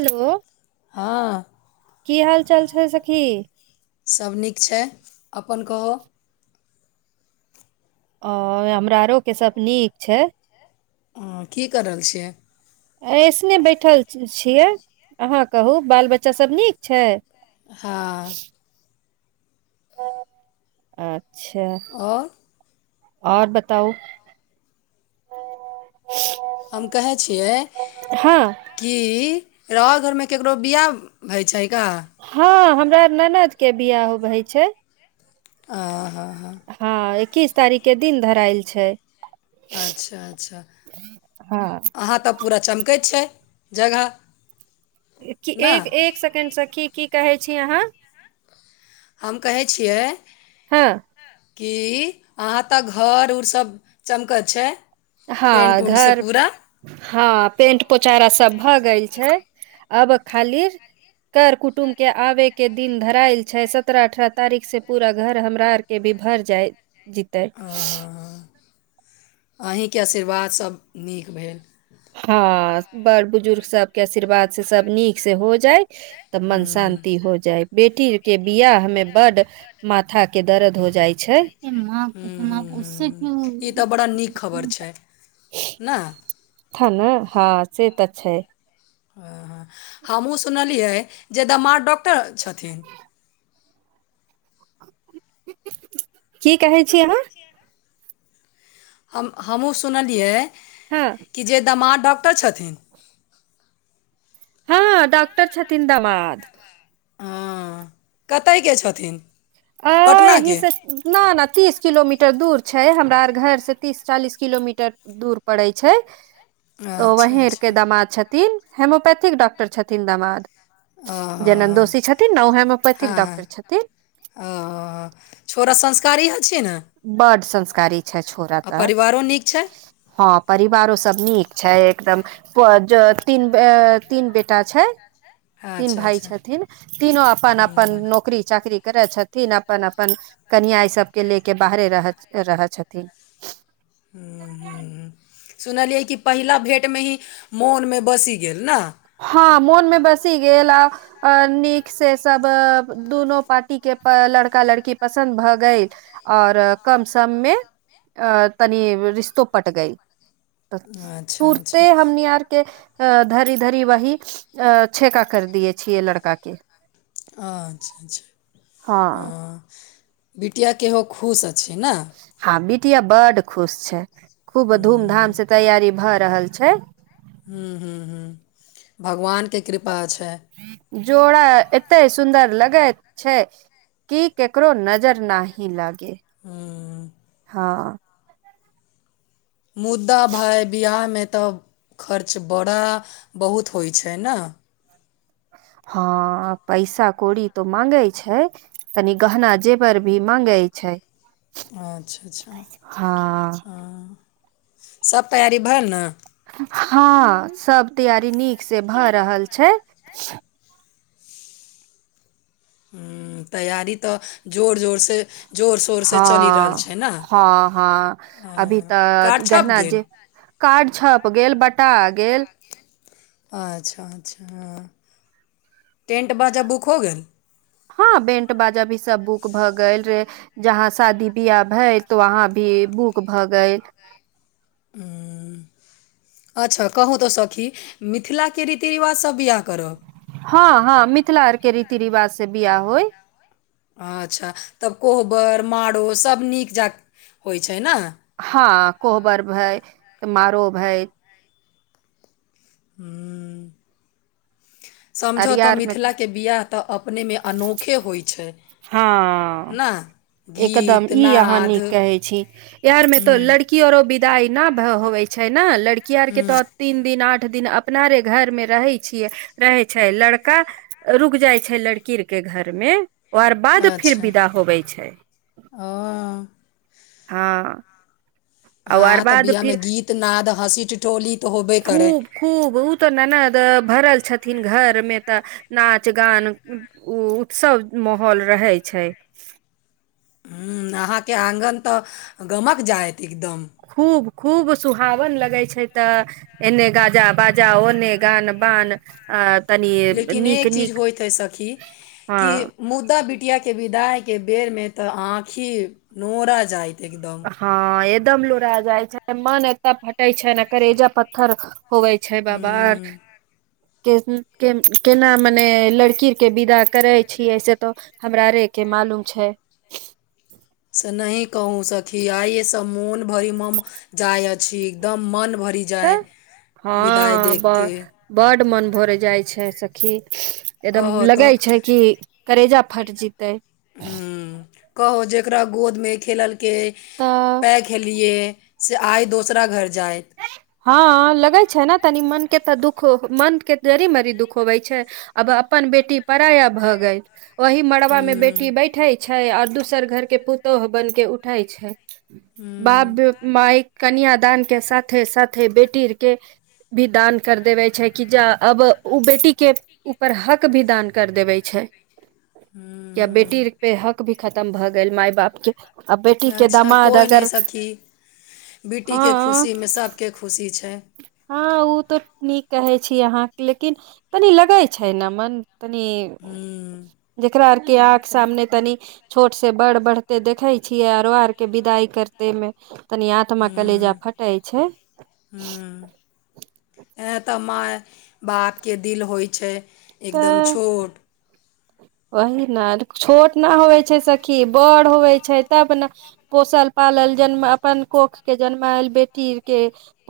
Hello हँ की हाल चाल छै सखी सभ नीक छै अपन कहू ओ हमरा आरोके सभ नीक छै ह की कर रहल छियै ऐसने बैठल छियै अहाँ कहू बाल बच्चासभ नीक छै हँ अच्छा और आओर बताउ हम कहै छियै हँ कि रओर घर में केकरो बियाह होय छै का? हँ हमरा ननद के बियाह होइ छै आ हँ हँ एकीस तारीख के दिन धरायल छै अच्छा अच्छा हँ अहाँ तऽ पूरा चमकैत छै जगह क ने एक एक सेकेण्डसँ सखि की की कहै छी अहाँ हम कहै छियै हँ कि अहाँ तक घर उरसभ चमकैत छै पेंट हँ उंटसँ घर पूरा हँ पेंट पोचारा सब भए गेल छै अब खालीर कर कुटुम्ब के आबे के दिन धरायल छै सत्रह अठारह तारीख से पूरा घर हमरा आरके बीच भर जाइ जतै अहीके आशीर्वादसभ नीक भेल हँ बड़ बुजुर्ग सब के आशीर्वाद से सब नीक से हो जाय तऽ मन हूँ शान्ति हो जाए बेटी के बिआह में बड माथा के दर्द हो जाइ छै हूँ हूँ हूँ हूँ ई तऽ बड़ा नीक खबर छै ने ह हँ से तऽ छै हँ हँ हमहूँ सुनलियै जे दामाद डॉक्टर छथिन की कहै छी अहाँ हम हमहुँ सुनलियै हँ कि जे दामाद डॉक्टर छथिन हँ डॉक्टर छथिन दामाद हँ कतयके छथिन अ यही पटनाके से न न तीस किलोमीटर दुर छैय हमरा आ घर से तीस चालीस किलोमीटर दुर परइ छै तऽ अच्छा वहीके अच्छा दामाद छथिन होेम्योपैथिक डॉक्टर छथिन दामाद ज हँ नन्दोसी छथिन न होेम्योपैथिक डॉक्टर छथिन ओ छोड़ संस्कारी ह बड संस्कारी छै छोरा आ तऽ परिवारो नीक छै हँ परिवारो सब नीक छै एकदम प ज तीन तीन बेटा छै तीन अच्छा भाइ अच्छा छथिन तीनो अपन अपन नौकरी चाकरी करे छथिन अपन अपन कनिया ई सबके लेके के बाहरे रह रहै छथिन ह ह सुनलियै कि पहिला भेट मे ही मोन मे बसी गेल ने हँ मोन मे बसी गेल आ नीक से सब दुनू पार्टी के लड़का लड़की पसन्द भऽ गेल आओर कम सम मे अ तनी रिश्तो पट गई तऽ अच्छा, अच्छा। तुरते हमनी यारकेधरी धरी वह अ छेेका कर दियए छियै लड़का के अच्छा अच्छा हँ बिटिया केहो खुश छै ने िया बड खुश छै खूब धूम धाम से तैयारी भ रहल छै हम्म हम्म हम्म भगवानके कृपा छै जोड़ा एते सुन्दर लगैत छै की केकरो नजर ना ही लागे हुँ, हँ मुद्दा भाय बिहाराहमे तऽ खर्च बड़ा बहुत होइ छै नए हँ पैसा कौड़ी तो मांगे छै तनी गहना जेवर भी मांगे छै अच्छा अच्छा हँ हँ सब तैयारी भेल ने हँ सब तैयारी नीक से भऽ रहल छै ह तैयारी तऽ जोर जोरसँ हँ हँ हँ अभी अ, तऽ कार्ड छप गहना गेल? जे कार्ड छप गेल बटा गेल अच्छा अच्छा हँ टेंट बाजा बुक हो गेल हँ बैंट बाजा भी सब बुक भ गेल रहे जहाँ शादी बियाह हय तो वहा भी बुक भगयल ह अच्छा कहूँ तऽ सखी मिथिलाके रीति रिवाजसभ बिआह करब हँ हँ मिथिला अर के रीति रिवाज से बिआाह होय अच्छा तब कोहबर मारो सभ नीक जाक होय छै न हँ कोहबर भैय मारो भैय ह्म समझौ तऽ अरियार मे मिथिलाके बियाह तऽ अपने मे अनोखे होय छैय हां एकदम गीत ई अहाँ नाद नीक हूँ कहे छी एहर में तो लड़कीयो अरो विद दाय नाव होवै छैय न लड़की आर के हूँ तऽ तीन दिन आठ दिन अपना रे घरमे रहै छियै रहै त छै लड़का रुक जाइ छै लड़की यर के घर मे ओ अर पद फिर अच्छा विदा होबै छै ओ हां हँ तऽ बिआ में गीत नाद हँसी ठिठोली तऽ होबे करै खूब खूब उ तऽ ननद भरल छथिन घर मे तऽ नाच गान उ उत्सव माहौल रहय छै [inaudible] आहां के आंगन त गमक जायत एकदम खूब खूब सुहावन लगै छैय तऽ एने गाजा बाजा ओने गान बान आ तनि लेकिन ये नीक चीज नीक होय त सखी हँ की मुद्दा किया के विदाई के बेर में त आंखि नोरा जायइत हँ एदम लोरा जाइ छै मन एतऽ फटेय छैन करेज पत्थर होवइ छै बाबा हूँ के उ के केना मने लड़की अर के विदा करै छियै से त हमरा रे के मालूम छै से नहि कहूँ सखी आये सँ मोन भरि मम जायत छी एकदम मन भरि जाइ तऽ विदाइ देखकेऽ भर जाइ छै सखी एदम कहऽ तऽ लगैय छै कि करेजा फटि जेतै हू कहू जकरा गोदमे खेललकै तऽ पैघ हलियै से आइ दोसरा घर जाय हँ लगे छै न तनी मन के तऽ दुख मन के जड़ी मरी दुख होबय छै अब अपन अपन बेटी पराया भऽ गेल ओहि मड़बा मे बेटी हूँ बैठे छैय और दोसर घर के पुतोहु बैन के उठै छैय बाप हूँ माइ कन्यादान के साथे साथे बेटीर के भी दान कर देबै छैय की जा अब उ बेटीके ऊपर हक भी दान कर देबै छैय हूँ या हूँ बेटीर पे हक भी खतम भऽ गेल मााय बाप के आ बेटी के अच्छा दामाद कोइ नहि अगर सखी बेटीके हँ खुशीमे सभके खुशी छै [unintelligible] हँ उ तऽ नीक कहे छी अहाँ लेकिन तनी लगै छैय न मन तनी ह्म्म जेकरा अर के आँख सामने तनि छोट से बड़ बढ़ते देखे छियै आरो आर के विदाई करते मे तनि आत्मा कलेजा ह्म्म फटई छैय यै त माय बापके दिल होय छैय एकदम तऽ छोट वही न छोट न होवै छै सखी बड़ होवै छै तब न पोषल पालन जन्म अपन कोख के जन्मायल बेटी के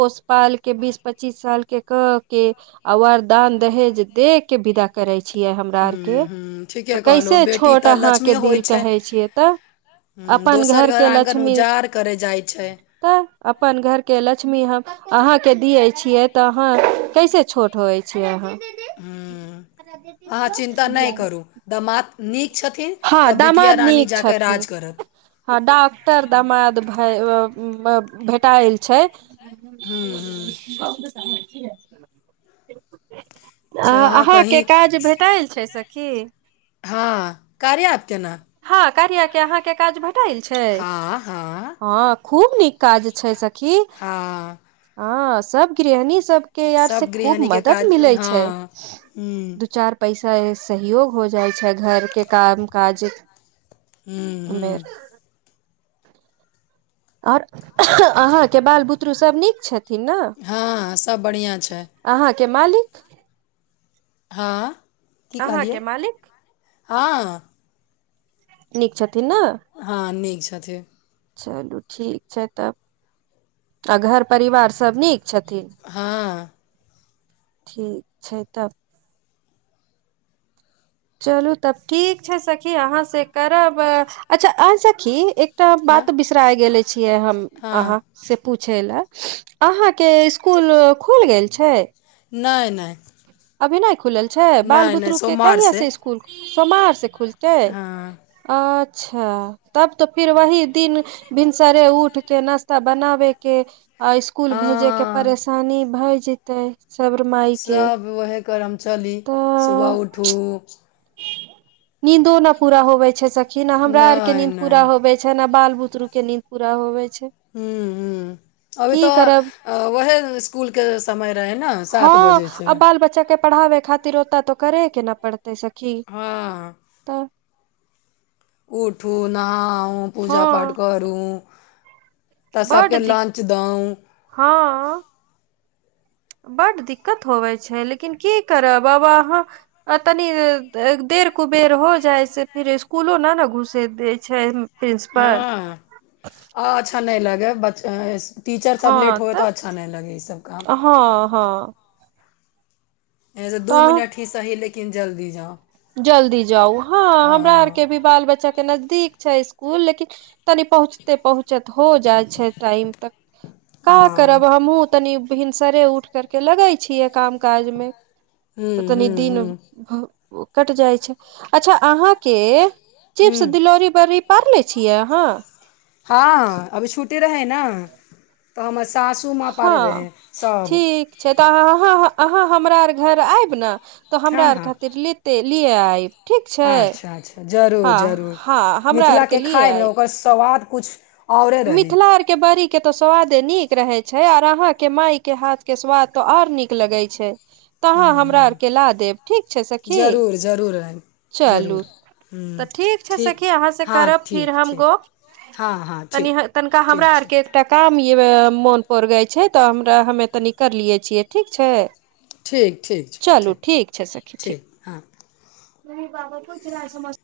पोषपाल के बीस पच्चीस साल के कर कऽ के वर दान दहेज दे के विदा करै छियै हमरा अर के ह्म्म ह्म्म तऽ ठीके कहलहु कैसे बेटी छोट तऽ लक्ष्मी अहाँके होइ दिल छै कहै छियै तऽ ह्म्म अपन दोसर घर के आङ्गन लछमी उजाड़ करय जाइ छै तऽ अपन घर के लछमी हम अहाँके दियै छियै तऽ अहाँ कैसे छोट होय छियै अहाँ ह्म्म अहाँ चिन्ता नहि गुलाबी करू दामाद नीक छथिन तऽ बिटिया रानी जा कऽ छथिन राज करत हँ डॉक्टर दमाद भै ओ भेटायल छै ह्म्म ह्म्म [inaudible] अच्छा अहाँ अहाँके कहीँ काज भेटल छै सखी कार्य ऐप के न कार्य के काज आहाँ के भेटाइल छैय हँ हँ खूब नीक काज छै सखी हँ ह सब गृहणी सब के यार से सभ खूब गृहिणीके मदद काज मिलै छै हँ ह्म्म दू चार पैसा से सहयोग हो जाइ छै घरके काम काज हूँ मे हूँ आओर अहाँके बाल बुतरू सभ नीक छथि एथिन न हँ सभ बढ़िआँ छै अहाँके मालिक हँ की अहाँके कहलियै मालिक हँ नीक छ हँ नीक छथिन चलू ठीक छै तब आ घर परिवार सब नीक छथिन हँ ठीक छै तब चलू तब ठीक छै सखी अहाँ से करब अच्छा आइ सखी एकटा हँ बात बिसराय गेले छीयै हम हँ अहा से पूछ छै लए अहाँके इसकुल खुल गेल छै नय नय अभी नइ खुलल छै बाल बुतरू के कहिया सोमवारसँ से स्कूल सोमार से खुलतै हँ अ अच्छा तब तऽ फिर वही दिन भिनसरे उठ के नाास्ता बनाबे के आ स्कूल भेजे के हँ परेशानी भए जेते साब्र माय के वहे करम चली सुबह उठू निंदो न पूरा होबे छै सखी हमरा आर के नहि मींद नहि पूरा होवे छै न बाल बुतरु के नीन्द पूरा होवे छै हू हू अभी की करब तऽ ओएह स्कुलके समय रहय ने हँ सात बजेसँ आ बाल बच्चा के पढ़ाबे खातिर ओत तऽ करे कि नहि पड़तै सखी हँ तऽ उठू नहाउ पूजा हँ पाठ करू तऽ बड सभके दिक लन्च दउं बड दिक्कत होबै छै लेकिन की करब बाबा अहाँ तनि देख बेर कुबेर हो जाय से फिर स्कूलो न ने घुसे देय छै प्रिंसिपल हँ आ अच्छा नहि लगैब बच्चा टीचर सब लेट होए तऽ अच्छा नहि लगै ई सब काम हँ हँ दू तऽ मिनट ही सही लेकिन जल्दी जाउ जल्दी जाउ हँ हमरा आर के भी बाल बच्चा के नजदीक छै स्कुल लेकिन तनि पहुँचते पहुँचत हो टाइम तक का हँ करब हमहूँ तनि भिनसरे उठ करके लगे छियै काम काज मे तऽ ह्म तनि ह्म दिन ह्म कटि जाइ छै अच्छा अहाँके चिप्स ह्म दिलौरी बड़ी पारले छियै अहाँ रहय न तऽ हम अस हँ ठीक छै तऽ अहाँ अहाँ हमरा आर घर आएब ने तऽ हमरा हँ आर हँ खातिर लीती लिए आएब अच्छा अच्छा जरूर जरूर हँ हमरा आरके मिथिलाके लिए खायमे आयब ओकर स्वाद कुछ मिथिला आर के बारीक के तो स्वादे नीक रहे छै और अहा के माय के हाथ के स्वाद तो और नीक लगे छै तऽ अहाँ ह्म हमरा ह्म आरके ला देब ठीक छै सखी जरूर जरूर है, चलू जरूर तऽ हूँ ठीक छै सखी अहाँ से हँ करब फिर ठीक हम ठीक गप हँ हँ तनि ठीक तनिका हमरा हमरा ठीक छै आरके एकटा काम य मोन पर गय छै तऽ हमरा हमे तनी करलिये छियै ठीक छै ठीक ठीक छै चलू ठीक छै सखी ठीक नहि बाबा कुछ नहि समझ